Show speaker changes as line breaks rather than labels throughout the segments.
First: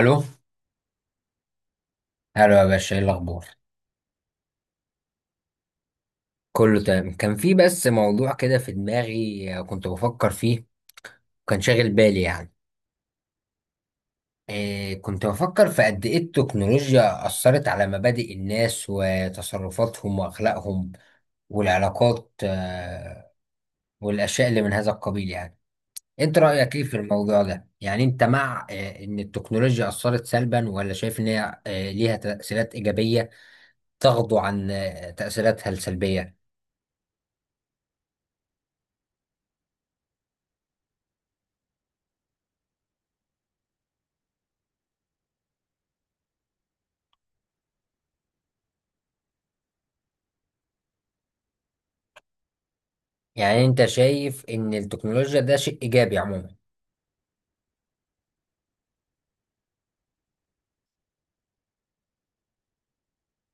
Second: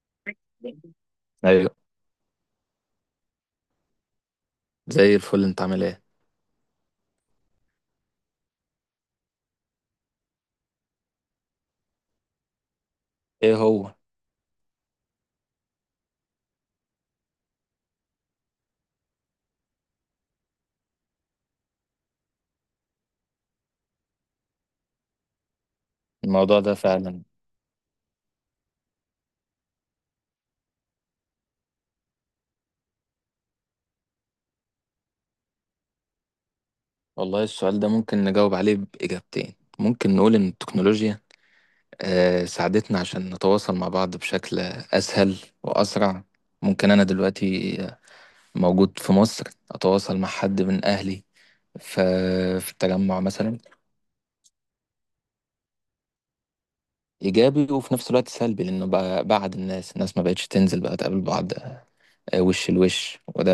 الو
ايوه.
الو يا باشا، ايه الاخبار؟
زي الفل، انت عامل ايه؟
كله تمام. كان في بس موضوع كده في دماغي، كنت بفكر فيه. كان شاغل بالي يعني.
ايه هو؟
إيه، كنت بفكر في قد ايه التكنولوجيا اثرت على مبادئ الناس وتصرفاتهم واخلاقهم والعلاقات، والاشياء اللي من هذا القبيل يعني. انت
الموضوع ده
رايك ايه في
فعلا.
الموضوع ده؟ يعني انت مع ان التكنولوجيا اثرت سلبا، ولا شايف ان هي ليها تاثيرات ايجابيه، تغضو عن تاثيراتها السلبيه؟
والله، السؤال ده ممكن نجاوب عليه بإجابتين. ممكن نقول ان التكنولوجيا ساعدتنا عشان نتواصل مع بعض بشكل اسهل واسرع. ممكن انا دلوقتي موجود في مصر، اتواصل مع حد من اهلي ف- في التجمع مثلا.
يعني انت شايف ان التكنولوجيا ده شيء ايجابي عموما.
ايجابي وفي نفس الوقت سلبي، لانه بقى بعد الناس، الناس ما بقتش تنزل بقى تقابل بعض وش لوش، وده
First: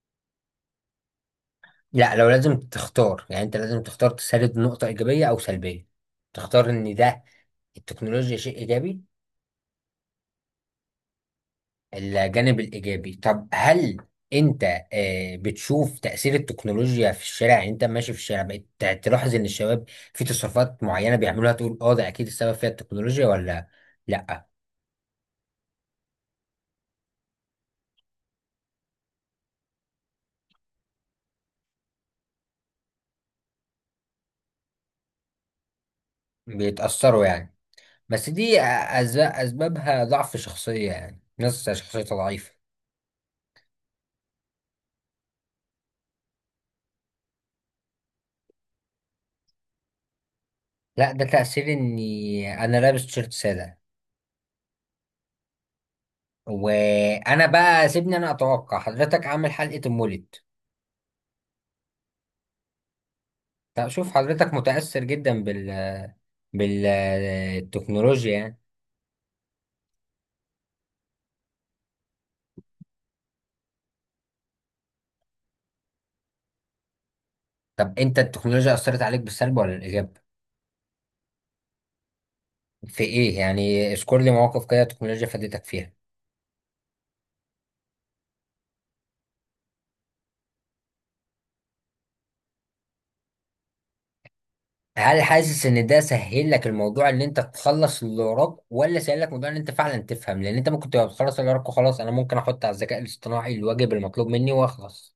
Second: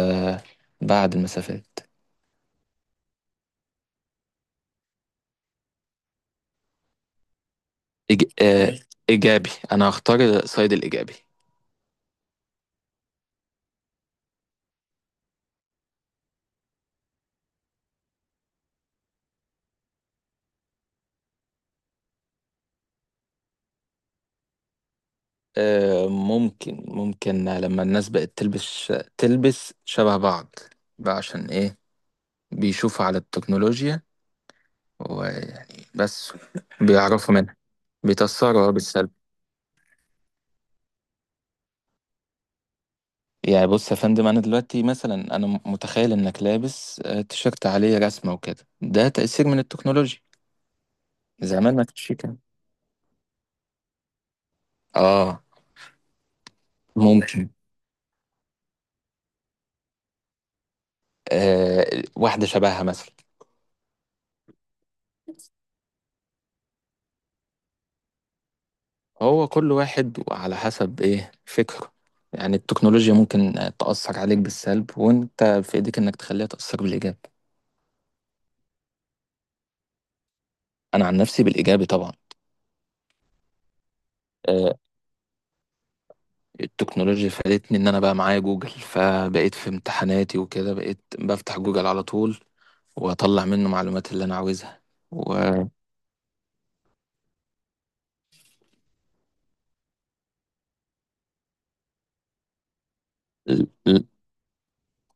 بعد المسافات.
لا، لو لازم تختار، يعني انت لازم تختار تسرد نقطة ايجابية او سلبية، تختار ان ده
إج...
التكنولوجيا شيء
آه، ماشي،
ايجابي.
إيجابي. أنا هختار سايد الإيجابي.
الجانب الايجابي. طب هل انت بتشوف تأثير التكنولوجيا في الشارع؟ يعني انت ماشي في الشارع بقيت تلاحظ ان الشباب في تصرفات معينة بيعملوها، تقول اه ده اكيد السبب فيها التكنولوجيا، ولا لا؟
ممكن لما الناس بقت تلبس تلبس شبه بعض، بقى عشان إيه؟ بيشوفوا على التكنولوجيا، ويعني بس
بيتأثروا
بيعرفوا
يعني.
منها،
بس دي
بيتأثروا بالسلب.
اسبابها ضعف شخصية، يعني ناس شخصيتها ضعيفة.
يعني بص يا فندم، أنا دلوقتي مثلا، أنا متخيل إنك لابس تيشيرت عليه رسمة وكده، ده تأثير من التكنولوجيا.
لا، ده تأثير
زمان ما كانش كده.
اني انا لابس تيشيرت سادة.
آه
وانا
ممكن،
بقى سيبني، انا اتوقع حضرتك عامل حلقة المولد.
واحدة شبهها مثلا.
طب شوف، حضرتك متأثر جدا بالتكنولوجيا يعني.
هو كل واحد وعلى حسب ايه فكره. يعني التكنولوجيا ممكن تأثر عليك بالسلب، وانت في ايديك انك تخليها تأثر بالإيجاب.
طب انت، التكنولوجيا اثرت عليك بالسلب ولا الايجاب؟
انا عن نفسي بالإيجابي طبعا.
في ايه يعني؟ اذكر لي مواقف
آه،
كده التكنولوجيا فادتك فيها.
التكنولوجيا فادتني ان انا بقى معايا جوجل، فبقيت في امتحاناتي وكده بقيت بفتح جوجل على طول واطلع منه معلومات اللي انا عاوزها.
هل
و
حاسس ان ده سهل لك الموضوع، ان انت تخلص اللي وراك، ولا سهل لك موضوع ان انت فعلا تفهم؟ لان انت ممكن تبقى بتخلص اللي وراك وخلاص، انا ممكن احط على الذكاء الاصطناعي
ل-
الواجب
ل-
المطلوب مني واخلص.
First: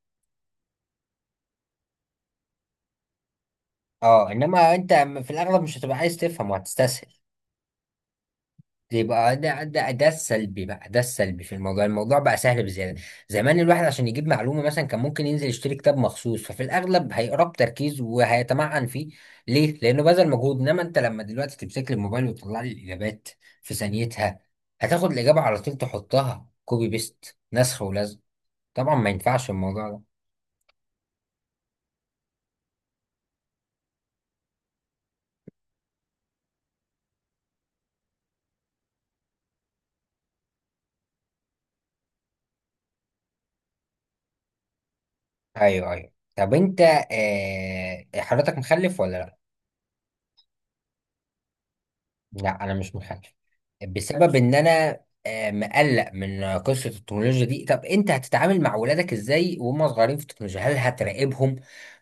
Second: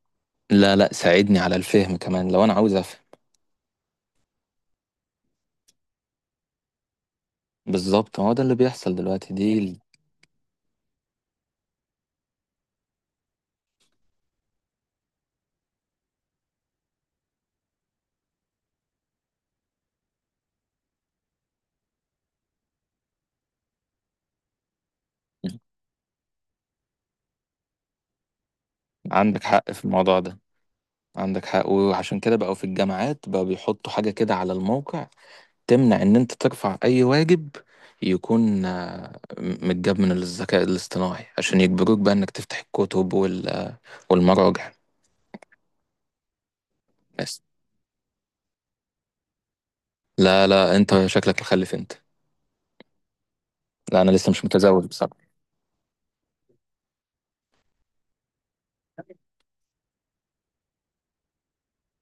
لا، لا، ساعدني على الفهم كمان لو انا عاوز افهم.
اه، انما انت في الاغلب مش هتبقى عايز تفهم وهتستسهل.
بالظبط، هو ده اللي بيحصل
دي
دلوقتي
يبقى
دي
ده
ال-
ده ده السلبي بقى، ده السلبي في الموضوع. الموضوع بقى سهل بزياده. زمان الواحد عشان يجيب معلومه مثلا كان ممكن ينزل يشتري كتاب مخصوص، ففي الاغلب هيقراه بتركيز وهيتمعن فيه. ليه؟ لانه بذل مجهود. انما انت لما دلوقتي تمسك لي الموبايل وتطلع لي الاجابات في ثانيتها، هتاخد الاجابه على طول، تحطها كوبي بيست، نسخ ولزق. طبعا ما
عندك
ينفعش
حق في
الموضوع ده.
الموضوع ده. عندك حق، وعشان كده بقوا في الجامعات بقوا بيحطوا حاجة كده على الموقع تمنع ان انت ترفع اي واجب يكون متجاب من الذكاء الاصطناعي، عشان يجبروك بقى انك تفتح الكتب والمراجع.
ايوه، ايوه. طب انت،
بس.
حضرتك مخلف ولا لا؟
لا، لا، انت شكلك مخلف انت.
لا، انا مش محجب
لا، انا لسه
بسبب
مش
ان
متزوج
انا
بصراحة.
مقلق من قصه التكنولوجيا دي. طب انت هتتعامل مع ولادك ازاي وهم صغيرين في التكنولوجيا؟ هل هتراقبهم،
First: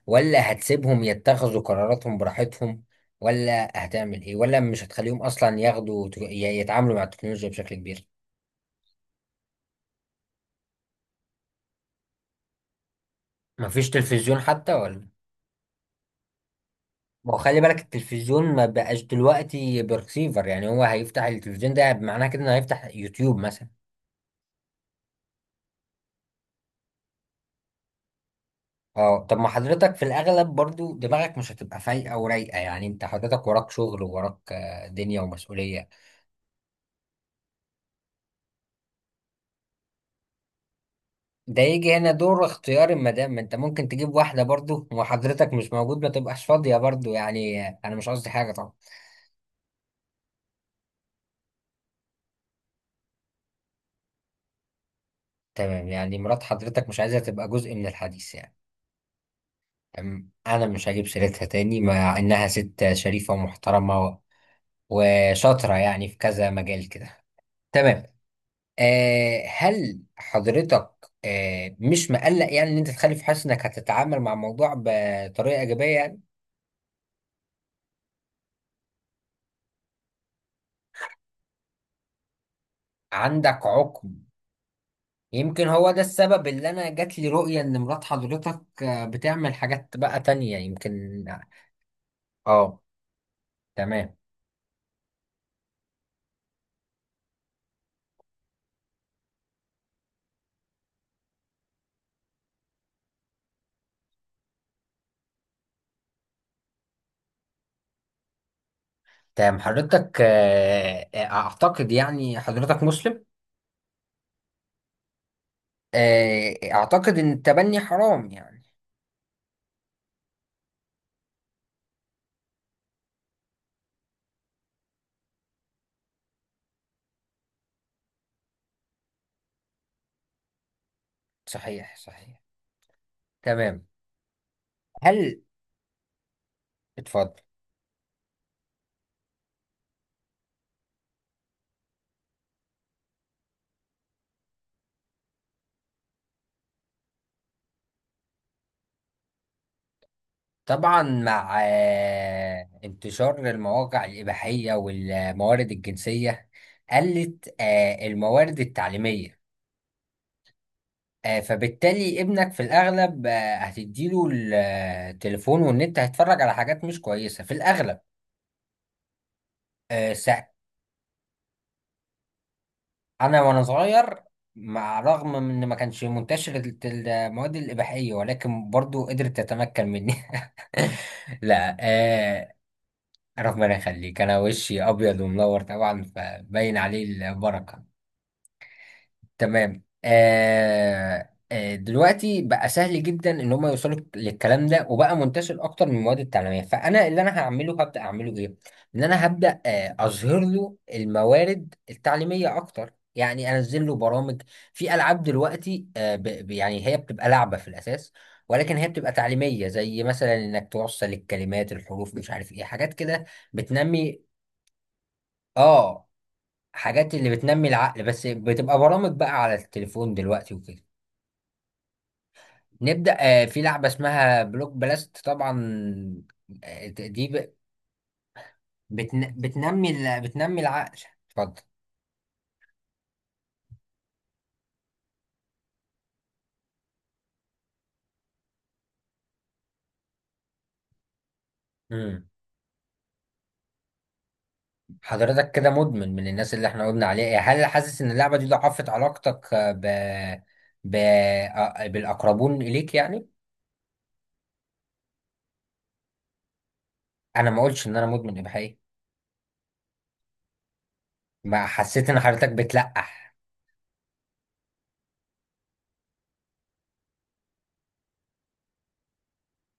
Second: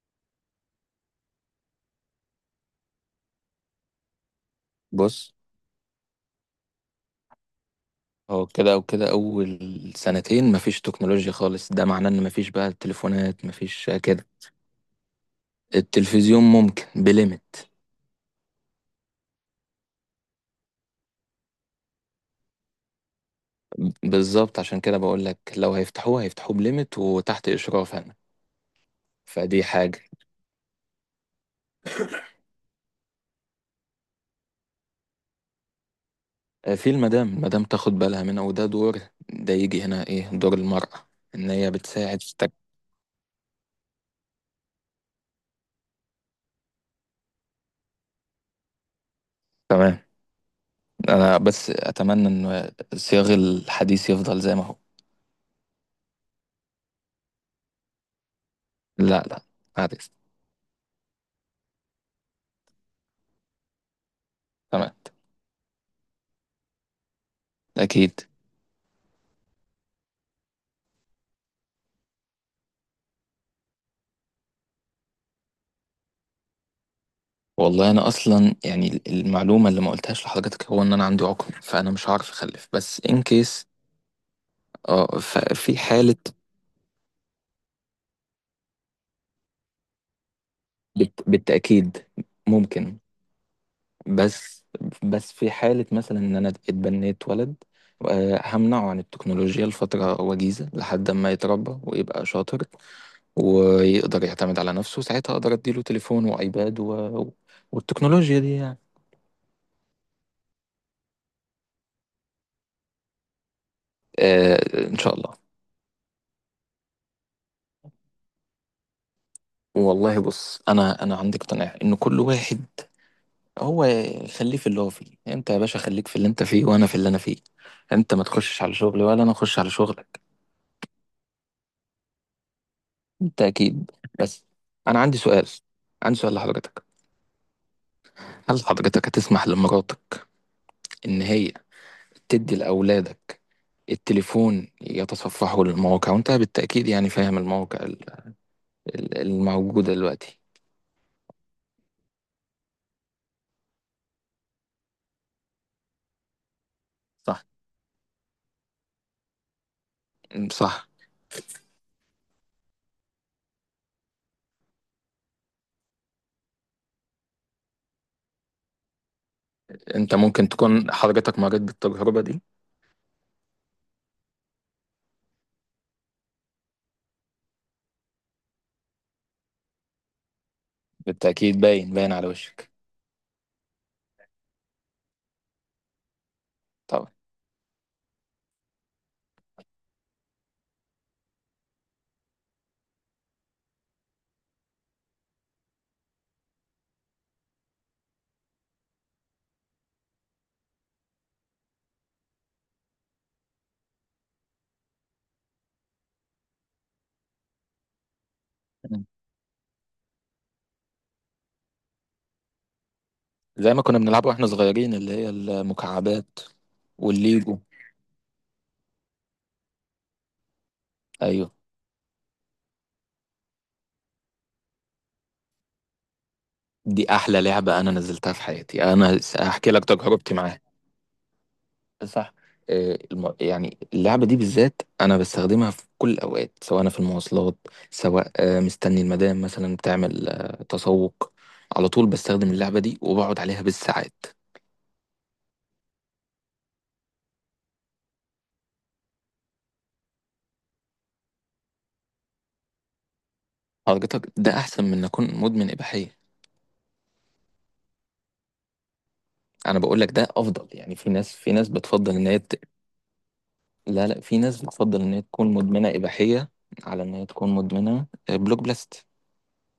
ولا هتسيبهم يتخذوا قراراتهم براحتهم، ولا هتعمل ايه؟ ولا مش هتخليهم
بص،
اصلا ياخدوا يتعاملوا مع التكنولوجيا بشكل كبير؟
هو كده او كده. اول سنتين مفيش تكنولوجيا خالص، ده معناه ان مفيش بقى تليفونات،
مفيش
مفيش كده.
تلفزيون حتى ولا؟
التلفزيون ممكن
ما هو
بليمت.
خلي بالك، التلفزيون ما بقاش دلوقتي برسيفر، يعني هو هيفتح التلفزيون ده معناه كده انه هيفتح يوتيوب مثلا.
بالظبط، عشان كده بقول لك لو هيفتحوه، هيفتحوه بليمت وتحت اشراف انا.
اه، طب ما
فدي
حضرتك
حاجه،
في الاغلب برضو دماغك مش هتبقى فايقه ورايقه، يعني انت حضرتك وراك شغل ووراك دنيا ومسؤوليه.
في المدام، المدام تاخد بالها منها، وده دور. ده يجي هنا ايه دور المراه؟ ان
ده
هي
يجي هنا
بتساعد في
دور
التك...
اختيار المدام. ما انت ممكن تجيب واحده برضو وحضرتك مش موجود، ما تبقاش فاضيه برضو، يعني انا مش قصدي حاجه طبعا.
تمام. انا بس اتمنى ان صياغ الحديث يفضل زي ما هو.
تمام. يعني مرات حضرتك مش عايزه تبقى جزء من الحديث يعني.
لا، لا، عارف.
تمام، انا مش هجيب سيرتها تاني مع انها ست شريفه ومحترمه
تمام،
وشاطره يعني في كذا مجال كده. تمام.
اكيد.
هل حضرتك مش مقلق يعني ان انت تخلف، حاسس انك هتتعامل مع الموضوع بطريقه ايجابيه يعني؟
والله انا اصلا يعني المعلومه اللي ما قلتهاش لحضرتك هو ان انا عندي عقم، فانا مش هعرف اخلف، بس ان
عندك
كيس.
عقم؟
اه،
يمكن
ففي
هو ده
حاله.
السبب اللي انا جات لي رؤيه ان مرات حضرتك بتعمل حاجات بقى تانية يمكن.
بالتاكيد.
اه.
ممكن.
تمام،
بس بس في حالة مثلا إن أنا اتبنيت ولد، همنعه عن التكنولوجيا لفترة وجيزة لحد ما يتربى ويبقى شاطر، ويقدر يعتمد على نفسه. ساعتها أقدر أديله تليفون وأيباد والتكنولوجيا دي يعني.
تمام. حضرتك اعتقد يعني حضرتك مسلم.
آه، إن شاء الله.
اعتقد ان التبني حرام يعني.
والله بص، أنا عندي اقتناع إن كل واحد هو خليه في اللي هو فيه. أنت يا باشا، خليك في اللي أنت فيه، وأنا في اللي أنا فيه. أنت ما تخشش على شغلي، ولا أنا أخش على شغلك.
صحيح، صحيح. تمام.
بالتأكيد. بس. أنا عندي
هل
سؤال، عندي سؤال لحضرتك.
اتفضل
هل حضرتك هتسمح لمراتك إن هي تدي لأولادك التليفون يتصفحوا للمواقع؟ وأنت بالتأكيد يعني فاهم المواقع الموجودة دلوقتي.
طبعا مع انتشار المواقع الإباحية والموارد الجنسية،
صح،
قلت الموارد التعليمية.
صح.
فبالتالي ابنك في الأغلب هتديله التليفون والنت هيتفرج على حاجات مش كويسة في الأغلب. آه،
أنت
سا-
ممكن تكون حضرتك مريت بالتجربة دي.
أنا وأنا صغير، مع رغم من إن ما كانش منتشر المواد الإباحية، ولكن برضو قدرت تتمكن مني.
بالتأكيد،
لا.
باين باين على وشك.
ربنا يخليك، انا وشي ابيض ومنور طبعا، فباين عليه
طبعا.
البركه. تمام. دلوقتي بقى سهل جدا ان هم يوصلوا للكلام ده، وبقى منتشر اكتر من المواد التعليميه. فانا اللي انا هعمله، هبدا اعمله ايه؟ ان انا هبدا اظهر له الموارد التعليميه اكتر، يعني انزل له برامج. في العاب دلوقتي يعني هي بتبقى لعبه في الاساس، ولكن هي
تمام.
بتبقى تعليميه، زي مثلا انك توصل الكلمات، الحروف، مش عارف ايه حاجات كده
زي ما كنا
بتنمي
بنلعبها واحنا صغيرين، اللي هي
اه
المكعبات
حاجات اللي
والليجو.
بتنمي العقل، بس بتبقى برامج بقى على التليفون دلوقتي وكده.
أيوه،
نبدأ. في لعبة اسمها بلوك بلاست طبعا. آه،
دي
دي
أحلى
ب-
لعبة أنا نزلتها في حياتي. أنا
بتن...
هحكي لك
بتنمي
تجربتي
بتنمي
معاها.
العقل. اتفضل.
صح. يعني اللعبة دي بالذات أنا بستخدمها في كل الأوقات، سواء أنا في المواصلات، سواء مستني المدام مثلا بتعمل تسوق، على طول
امم
بستخدم اللعبة دي وبقعد عليها بالساعات.
حضرتك كده مدمن من الناس اللي احنا قلنا عليها إيه، هل حاسس ان اللعبة دي ضعفت علاقتك آه، ب... ب... آه، بالأقربون إليك يعني؟
حضرتك، ده أحسن من إن أكون مدمن إباحية.
انا ما قلتش ان انا مدمن يا بحقيقة.
أنا بقول لك ده أفضل، يعني في ناس، في
ما
ناس
حسيت
بتفضل
ان
إن هي
حضرتك
ت...
بتلقح؟
لا، لا، في ناس بتفضل إن هي تكون مدمنة إباحية على إن هي تكون مدمنة بلوك بلاست.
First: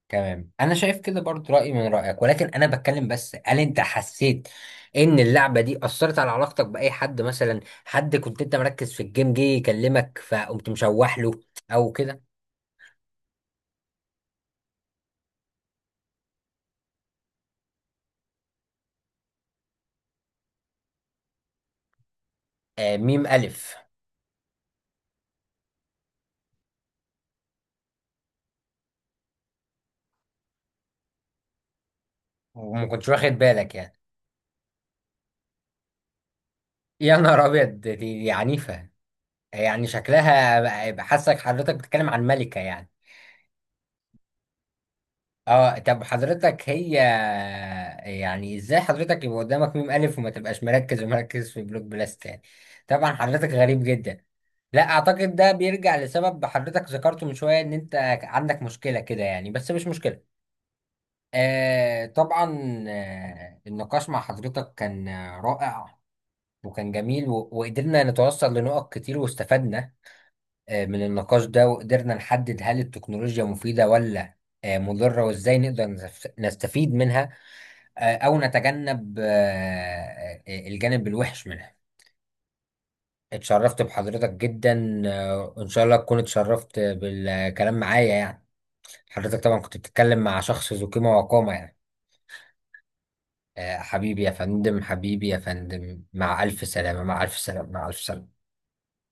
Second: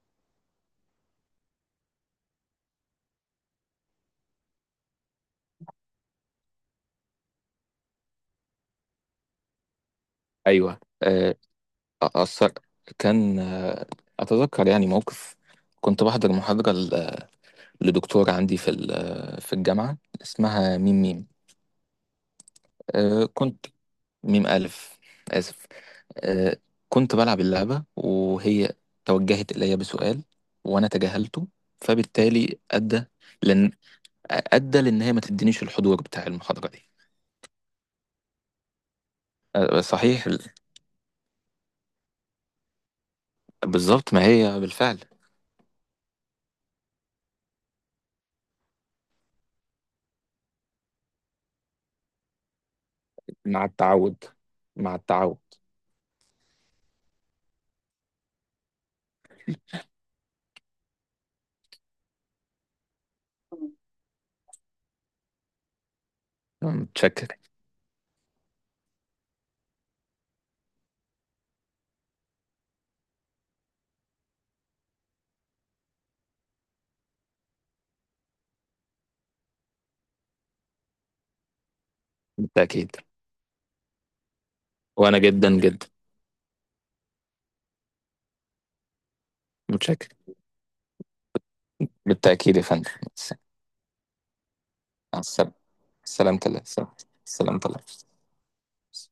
تمام، انا شايف كده برضو رايي من رايك، ولكن انا بتكلم بس، هل انت حسيت ان اللعبه دي اثرت على علاقتك باي حد مثلا، حد كنت انت مركز في الجيم جه يكلمك فقمت
أيوه.
مشوح له او كده؟
أثر. كان آه، أتذكر يعني موقف. كنت بحضر محاضرة لدكتورة عندي في الجامعة اسمها ميم ميم.
آه،
آه،
ميم
كنت
الف،
ميم ألف، آسف. آه، كنت بلعب اللعبة وهي توجهت إلي بسؤال، وأنا تجاهلته، فبالتالي
وما كنتش واخد
لأن
بالك يعني؟
أدى لأن هي ما تدينيش الحضور بتاع المحاضرة دي.
يا نهار ابيض، دي عنيفه. يعني
صحيح.
شكلها بقى، حاسك حضرتك بتتكلم عن ملكه يعني.
بالظبط، ما هي بالفعل.
اه، طب حضرتك هي، يعني ازاي حضرتك يبقى قدامك ميم الف وما تبقاش مركز ومركز في بلوك بلاست يعني؟ طبعا حضرتك
مع
غريب
التعود،
جدا. لا
مع
اعتقد
التعود.
ده بيرجع لسبب حضرتك ذكرته من شوية، ان انت عندك مشكلة كده يعني، بس مش مشكلة. طبعا. النقاش مع حضرتك كان رائع، وكان
متشكر.
جميل وقدرنا نتوصل لنقط كتير واستفدنا من النقاش ده، وقدرنا نحدد هل التكنولوجيا مفيدة ولا مضرة، وازاي نقدر نستفيد منها او نتجنب الجانب الوحش منها.
بالتأكيد.
اتشرفت بحضرتك جدا،
وأنا جدا
وان شاء
جدا.
الله تكون اتشرفت بالكلام معايا يعني. حضرتك طبعا كنت
متشكر.
بتتكلم مع شخص ذو قيمة وقامة يعني.
بالتأكيد يا فندم.
حبيبي يا فندم،
مع
حبيبي يا
السلامة.
فندم،
سلامة
مع
الله.
ألف سلامة، مع ألف
سلامة
سلامة،
الله.
مع ألف سلامة.
بس.